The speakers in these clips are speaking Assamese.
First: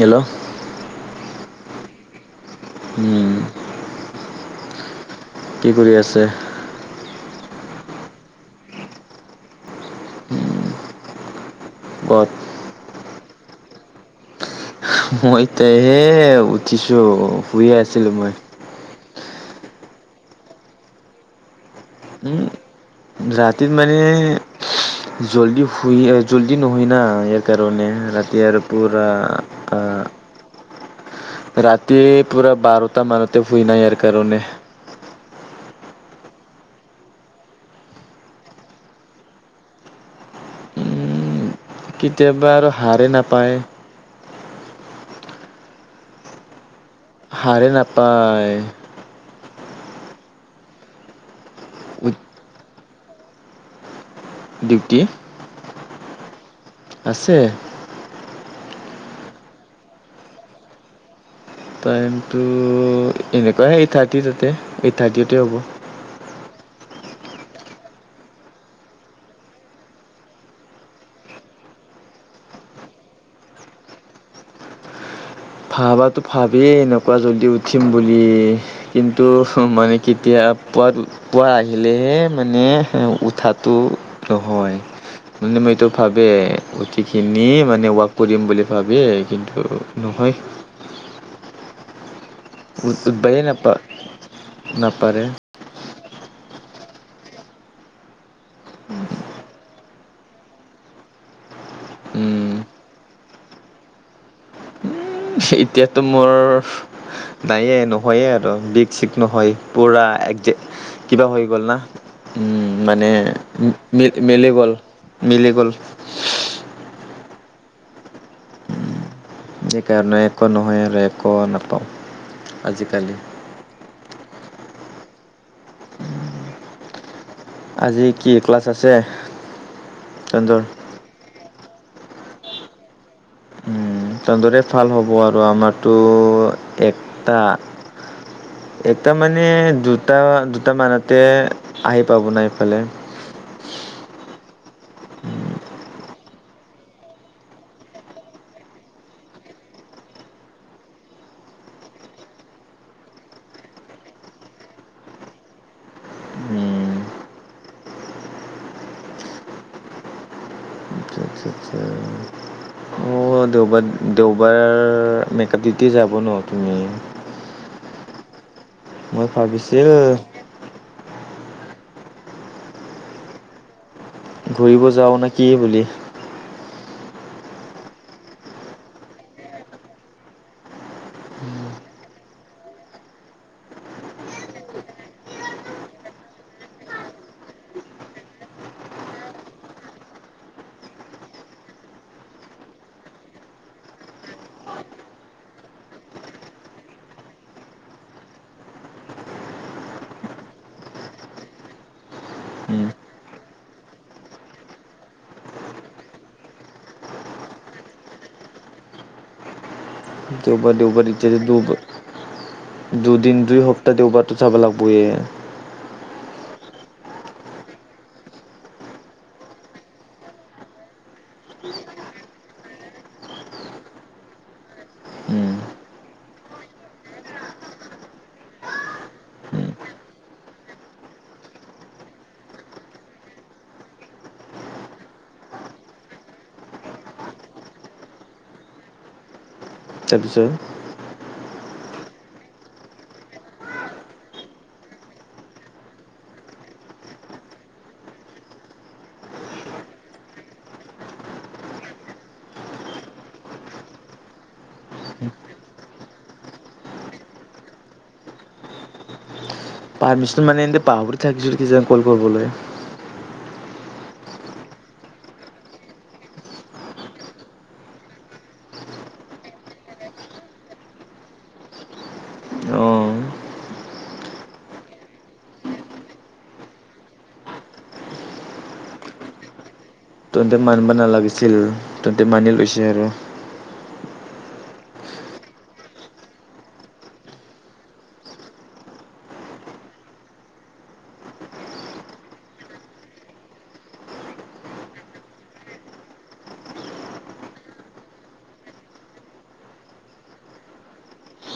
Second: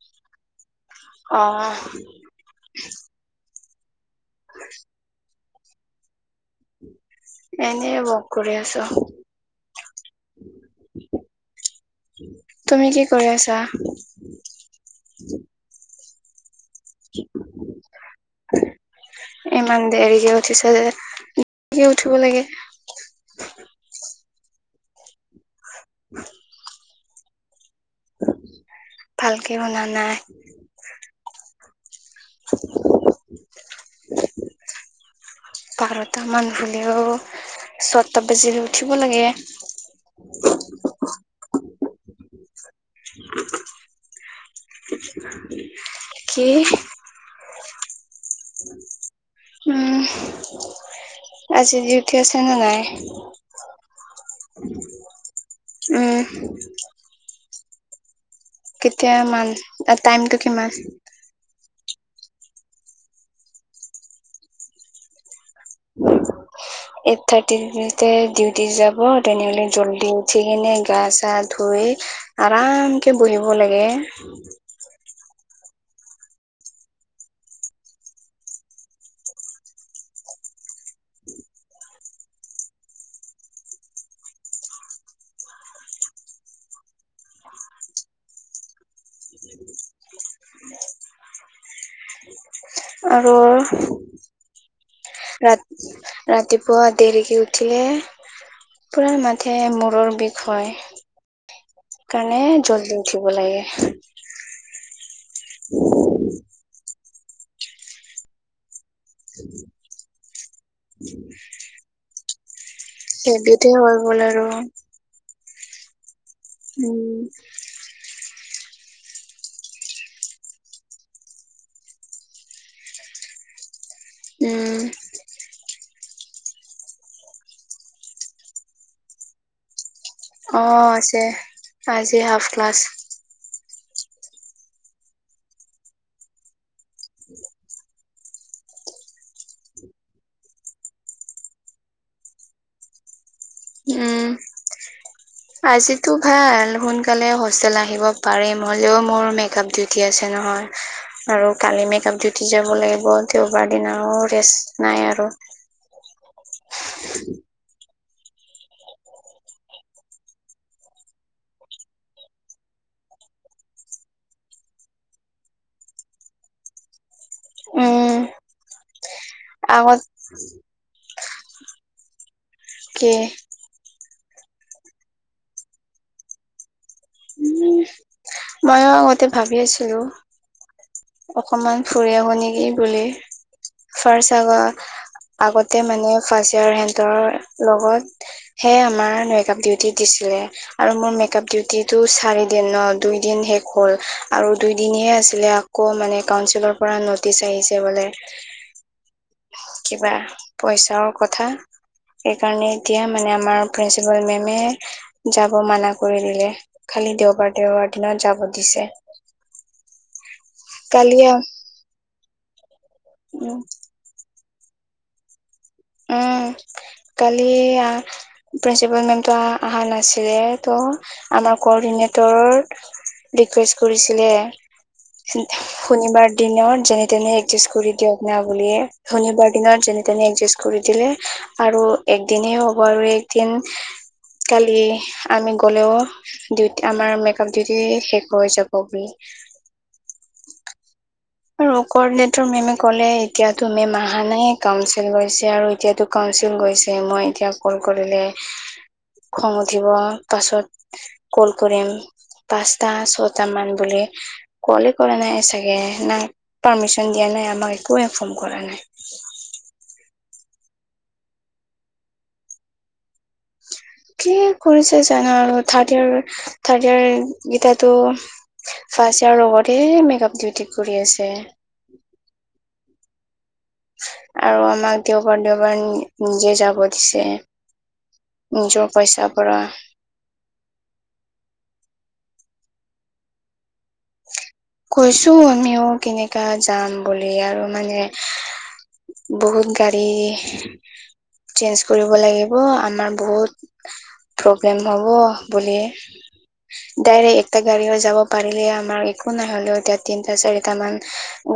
হেল্ল'। অহ। উম। [unintelligible] কি কৰি আছে? এনে ৱক কৰি আছোঁ। ক'ত তুমি কি কৰি আছা? মই, এতিয়া এই, উঠিছোঁ। শুই আছিলোঁ মই। ইমান দেৰিকে উঠিছা যে? দেৰিকে উঠিব উম, লাগে ৰাতিত মানে জল্দি। শুইয়ে জদি নহয় না ইয়াৰ কাৰণে, ৰাতি আৰু পুৰা ভালকে শুনা নাই [unintelligible] ৰাতি পুৰা বাৰটা মানতে, শুই নাই ইয়াৰ কাৰণে। বাৰটামান শুলেও। ছটা বাজিৰ উঠিব লাগে। উম, কেতিয়াবা আৰু হাৰেই নাপায়। কি? হাৰে নাপায়। উম, আজি উঠি আছে নে নাই? ডিউটি? উম! আছে। কেতিয়া মান, টাইমটো কিমান? টাইমটো এনেকুৱাই, এইট থাৰ্টি তাতে, এইট থাৰ্টিতে হ'ব। এইট থাৰ্টিতে ডিউটি যাব। তেনেহ'লে জল্দি উঠি কিনে গা চা ধুই। আৰামকে বহিব লাগে। [unintelligible] ভাবাতো, ভাবিয়ে এনেকুৱা জল্দি উঠিম বুলি। কিন্তু মানে কেতিয়া পুৱা, পুৱা আহিলেহে মানে উঠাটো নহয়। মানে, মই এইটো ভাবে, উঠি কিনি মানে ৱাক কৰিম বুলি ভাবে। কিন্তু নহয়। আৰু উঠবায়ে নাপা নাপাৰে ৰাত ৰাতিপুৱা দেৰিকি উঠিলে পুৰা মাথে মূৰৰ বিষ হয়। সেইকাৰণে, উম, জল্দি উঠিব লাগে। এতিয়াতো মোৰ নাইয়ে, নহয়ে আৰু বিষ। চিষ নহয়। পুৰা এক, কিবা হৈ গ'ল না। উম। মানে হেবিতে হৈ গ'ল মিলি আৰু মিলি গ'ল, মিলি গ'ল। উম। সেইকাৰণে, একো নহয় আৰু একো নাপাওঁ আজিকালি। উম। আজি কি ক্লাছ আছে? তহঁতৰ অ', আছে, আজি হাফ ক্লাছ। তহঁতৰে ভাল হ'ব আৰু আমাৰতো এটা এটা মানে, দুটা দুটা মানতে আহি পাব না ইফালে। [inaudible] উম। [inaudible] আজিতো, ভাল। সোনকালে হোষ্টেল আহিব পাৰিম। হ'লেও মোৰ মেকআপ ডিউটি আছে নহয়। আৰু কালি মেকআপ ডিউটি যাব লাগিব। দেওবাৰ দিনাও ৰেষ্ট নাই আৰু। অঁ দেওবাৰ, দেওবাৰ মেকআপ ডিউটি যাব ন' তুমি? উম মই, ভাবিছোঁ আগত কে ঘূৰিব যাও নে কি বুলি মইয়ো আগতে ভাবি আছিলো অকমান ফুৰি আহো নে কি বুলি ফাৰ্ষ্ট আগা আগতে মানে ফাৰ্ষ্ট ইয়েৰৰ হেনতৰ লগত হে আমাৰ মেকাপ ডিউটি দিছে আৰু মোৰ মেক আপ ডিউটিটো চাৰি দিনৰ দুই দিন শেষ হ'ল আৰু দুই দিন হে আকৌ মানে কাউনচিলৰ পৰা ন'টিচ আহিছে বোলে। কিবা পইচাৰো কথা। সেইকাৰণে উম, এতিয়া মানে আমাৰ প্ৰিন্সিপাল মেমে যাব মানা কৰি দিলে। খালি দেওবাৰ, দেওবাৰ দিনা যাব দিছে। দেওবাৰ দেওবাৰ কালি দিছে [unintelligible] দুদিন উম দুই সপ্তাহ দেওবাৰটো যাব লাগবয়ে। উম। কালি প্ৰিন্সিপাল মেমটো আহা নাছিলে। ত' আমাৰ কৰ নে তোৰ ৰিকুৱেষ্ট কৰিছিলে। উম, শনিবাৰ দিনত যেনে তেনে একজিষ্ট কৰি দিয়ক না বুলিয়ে, শনিবাৰ উম, দিনত যেনে যেনে তেনে এডজাষ্ট কৰি দিলে আৰু এক দিনেই হব আৰু এক দিন কালি আমি গ'লেও ডিউটি আমাৰ মেকআপ ডিউটি শেষ হৈ যাব বোলে। তাৰপিছত আৰু কৰনেট মেমে কলে এতিয়াটো মেম অহা নাই, কাউঞ্চিল গৈছে আৰু এতিয়াটো কাউন্সিল গৈছে, মই এতিয়া কল কৰিলে খং উঠিব অ পাছত কল কৰিম। পাঁচটা, ছটা মান বুলি, কোৱলে কৰা নাই চাগে। না পাৰ্মিচন দিয়া নাই আমাক। একো ইনফৰ্ম কৰা নাই। পাৰ্মিচন মানে এনে পাহৰি থাকিছো কি যে কৰব গলে। কি কৰিছে জানা আৰু থাৰ্ড ইয়েৰ থাৰ্ড ইয়েৰ কেইটাটো ফাৰ্ষ্ট ইয়াৰ লগতে মেকআপ ডিউটি কৰি আছে অ', আৰু আমাক দেওবাৰ দেওবাৰ নিজে যাব দিছে নিজৰ পইচা পৰা তহন্ততে মানিব নালাগিছিল তন্ততে মানি লৈছে আৰু কৈছো আমিও কেনেকা যাম বুলি আৰু মানে বহুত গাড়ী চেঞ্জ কৰিব লাগিব আমাৰ বহুত প্ৰব্লেম হ'ব বুলি ডাইৰেক্ট এটা গাড়ী যাব পাৰিলে আমাৰ একো নাই হলেও এতিয়া তিনটা চাৰিটা মান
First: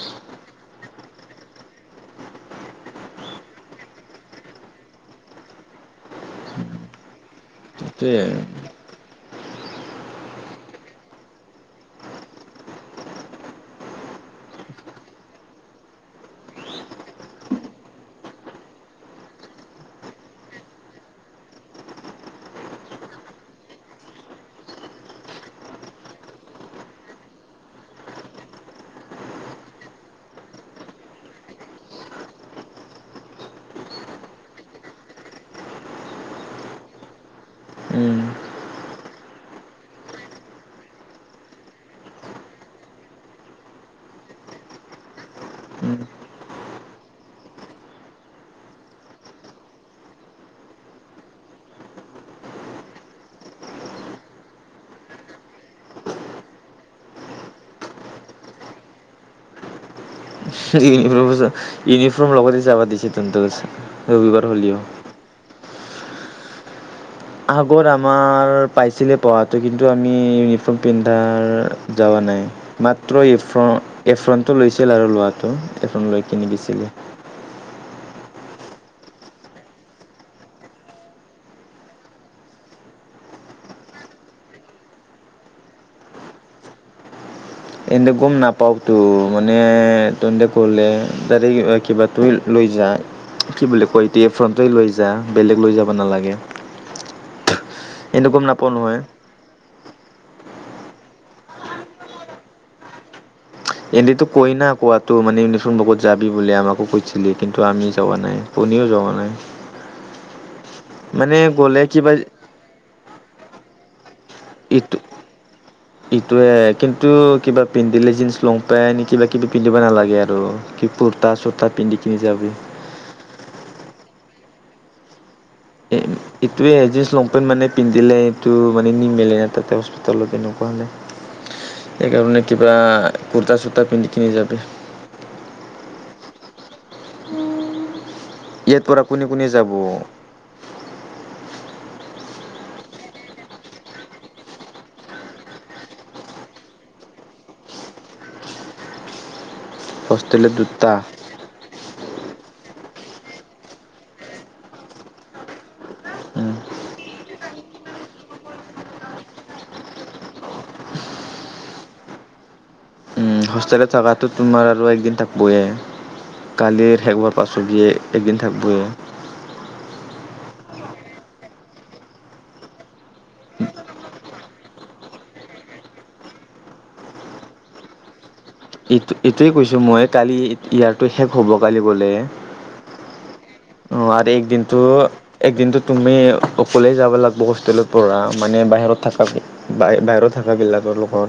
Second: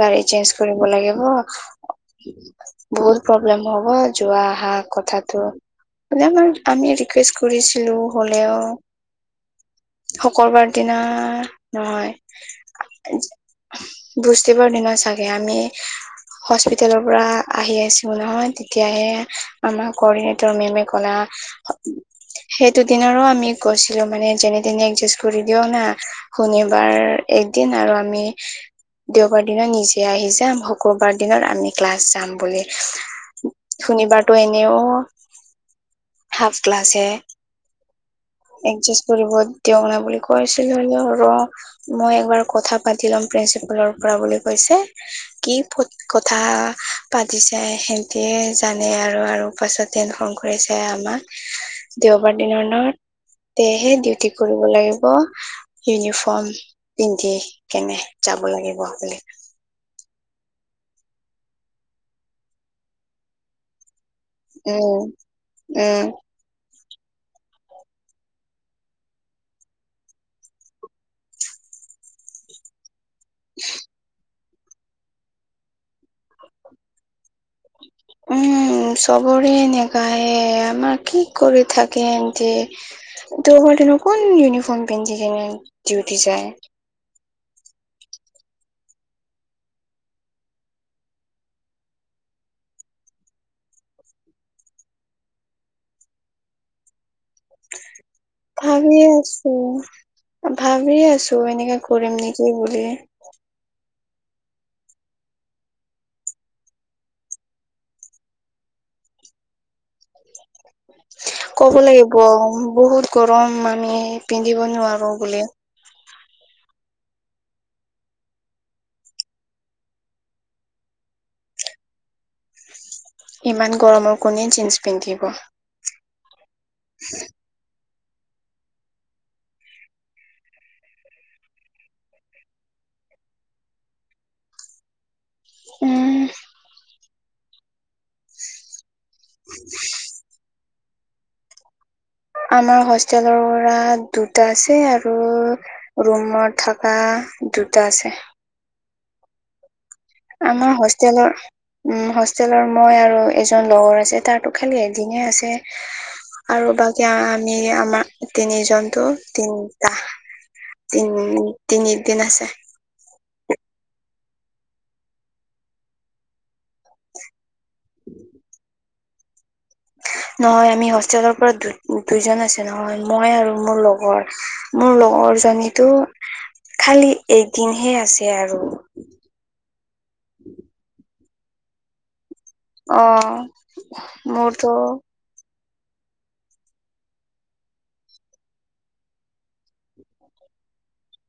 গাড়ী চেঞ্জ কৰিব লাগিব বহুত প্ৰব্লেম হব যোৱা আহা কথাটো বোলে আমাৰ আমিয়ে ৰিকুৱেষ্ট কৰিছিলো সেইটোৱে আৰু। হলেও শুক্ৰবাৰ দিনা নহয় ভুজ দিব দিনা চাগে আমি হস্পিতালৰ পৰা আহি আছিল নহয় তেতিয়াহে আমাৰ কৰ্ডিনেটৰ মেমে কলে উ সেইটো দিনৰো আমি গৈছিলো মানে যেনে তেনে এডজাষ্ট কৰি দিয়ও না শনিবাৰ এদিন আৰু আমি দেওবাৰ দিনা নিজে আহি যাম শুক্ৰুবাৰ দিনা আমি ক্লাছ যাম বুলি শুনিবাৰটো এনেও হাফ ক্লাছ হে উম, এডজাষ্ট কৰিব দিয়ক না বুলি কৈছিলো ৰ মই এবাৰ কথা পাতি লম প্ৰিঞ্চিপালৰ পৰা বুলি কৈছে কি উম, কথা পাতিছে সেহতি জানে আৰু আৰু পাছত নখন কৰিছে আমাক দেওবাৰ দিনাত সেয়েহে ডিউটি কৰিব লাগিব ইউনিফৰ্ম পিন্ধি কেনে যাব লাগিব আপুনি [inaudible] [unintelligible] ইউনিফৰ্ম লগতে যাবা দিছে [unintelligible] ৰবিবাৰ হ'লিও উম উম আগত আমাৰ পাইছিলে পঢ়াটো কিন্তু আমি ইউনিফৰ্ম পিন্ধাৰ যাৱ নাই মাত মাত্ৰফ এফ্ৰনটো লৈছিল আৰু লোৱাটো এফ্ৰন লৈ কিনি দিছিলে উম চবৰে এনেকায়ে আমাৰ কি কৰি থাকে যে কনে কোন ইউনিফৰ্ম পিন্ধি যেনে দি উঠি যায় এন্ত গম নাপাওতো মানে তেে কলে ত কিবা লৈ কি বুলি কয় এতিয়া ফ্ৰণ্টই লৈ যা বেলেগ লৈ যাব নালাগে এন্তে গম নাপাওঁ নহয় ভাবেই আছো ভাবি আছো এনেকাে কৰিম নেকি বুলি এনেিতো কই না কোৱাাতো মানে ইউনিফৰ্ম বকত যাবি বুলি আমাকো কৈছিলি কিন্তু আমি যোৱা নাই শ যোৱা নাই মানে কব গ'লে কিবা লাগিব বহুত গৰম আমি পিন্ধিব নোৱাৰোঁ বুলি ইটয়ে কিন্তু কিবা পিন্ধিলে জিন্চ লং পেন্ট কিবা কিবি পিন্ধিব নালাগে আৰু কুৰ্তা চুৰ্তা পিন্ধি কিনি যাবি ইমান গৰমৰ কোণে জীন্স পিন্ধিব এইটোৱেজি লংপেণ্ট মানে পিন্ধিলে সটো মানে নিমিলে ন তাতে হস্পিটেলত এনেকুৱা হানাই সেইকাৰণে কিবা কুৰ্তা চূুৰ্তা পিন্ধি কিনি যাবি আহ ইয়াৰ পৰা কোনে কোনে যাব আমাৰ হোষ্টেলৰ পৰা দুটা আছে আৰু ৰুমত থকা দুটা আছে। হোষ্টেলত আমাৰ দুটা হোষ্টেলৰ উম হোষ্টেলৰ মই আৰু এজন লগৰ আছে তাৰো খালি এদিনেহে আছে। আৰু বাকী আমি আমাৰ তিনি জন্তু তিনিটা তিনি তিনি দিন আছে। হোষ্টেলে থকাতো তোমাৰ আৰু একদিন থাকিবয়ে। কালিৰ শেষবাৰ পাছত দিয়ে এদিন থাক ব এ নহয় আমি হোষ্টেলৰ পৰা দুইজন আছে নহয় মই আৰু মোৰ লগৰ মোৰ লগৰ জনীতো খালি এদিন হে আছে আৰু এইটো এইটোৱে কৈছো মই কালি ইয়াতটো শেষ হ'ব কালি গ'লে। অ অ আৰু মোৰতো একদিনটো একদিনতটো তুমি অকলেই যাব লাগিব হোষ্টেলত পৰা মানে বাহিৰত থাকা বাহিৰত থাকাবিলাক তেওঁলোকৰ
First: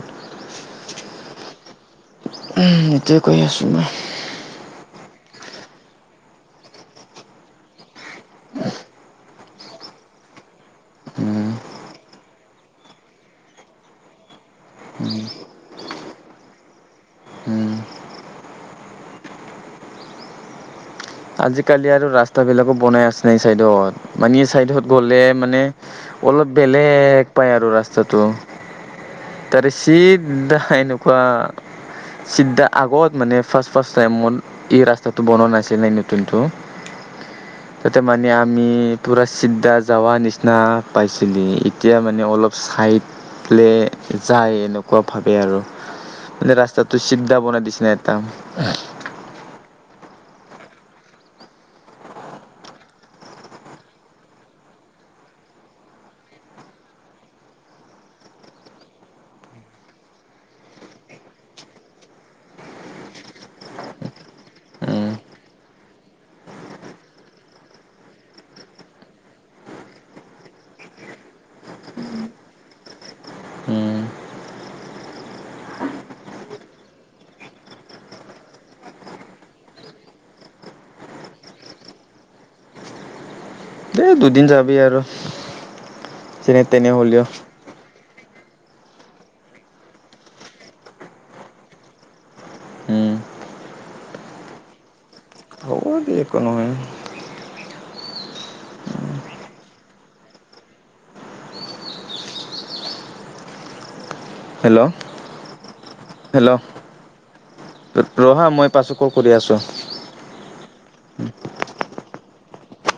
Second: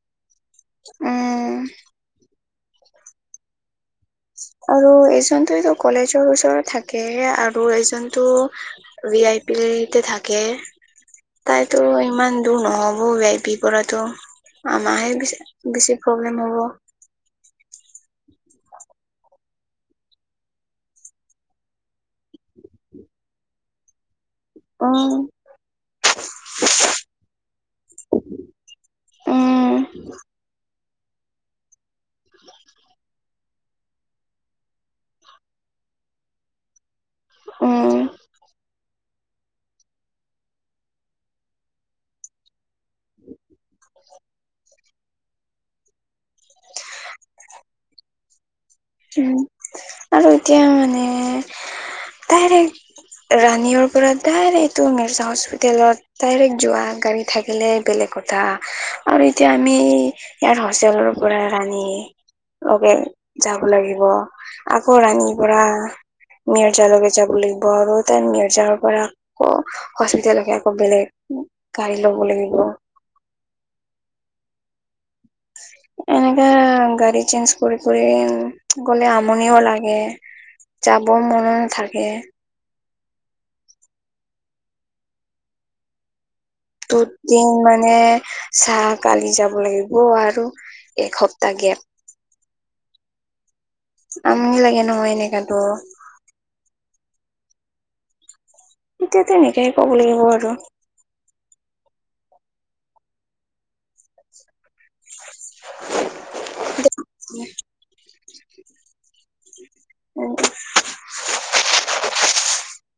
[inaudible] এটোয়ে কৈ আছোঁ মই। আৰু এইজনটোতো কলেজৰ ওচৰত থাকে আৰু এইজনটো বি আই পি [unintelligible] থাকে তাইতো ইমান দূৰ নহব বিইপি পৰাতো আমাহে বেছি প্ৰব্লেম হ'ব। উম আজিকালি আৰু ৰাস্তা বিলাকো বনাই আছে নাই চাইদত। মানীয়ে চাইডত উম গলে মানে অলপ বেলেগ পায় আৰু ৰাস্তাটো তাৰ উম চিত এনেকুৱা চিদ্দা আগত মানে ফাৰ্ষ্ট ফাৰ্ষ্ট টাইম মোৰ এই ৰাস্তাটো বনোৱা নাছিলে এনে- তাতো, উম তাতে মানে আমি পুৰা চিদা যাৱা নিচিনা পাইছিলি, এতিয়া মানে অলপ চাইড প্লে যায় এনে কোৱা ভাবে আৰু, মানে ৰাস্তাটো চিদা বনাই দিছে একদাম। উম আৰু এতিয়া মানে ডাইৰেক ৰাণীৰ পৰা ডাইৰেক্ট এইটো মিৰ্চা হস্পিতেলত ডাইৰেক্ট যোৱা গাড়ী থাকিলে বেলেগ কথা, আৰু এতিয়া আমি ইয়াৰ হোষ্টেলৰ পৰা আনি লগে যাব লাগিব আকৌ উম ৰাণীৰ পৰা মিয়ৰ যাৰলকে যাব লাগিব আৰু তাই মিয়ৰ যাৰ পৰা আকৌ হস্পিতালকে আকৌ বেলেগ গাড়ী লব লাগিব। হুম। [inaudible] এনেকা গাড়ী চেঞ্জ কৰি কৰি গলে আমনিও লাগে। যাব মন থাকে। তেই দুদিন যাবি আৰু। যেনে তেনে হ'লেও দুদিন মানে চা কালি যাব লাগিব আৰু এসপ্তাহ গেপ। উম আমনি লাগে নহয় এনেকাতো। হ'ব দে একো নহয় এতিয়াটো এনেকাই কব লাগিব আৰু। হেল্ল' [inaudible] হেল্ল' [unintelligible] ৰহা মই পাছত কল কৰি আছোঁ? [inaudible]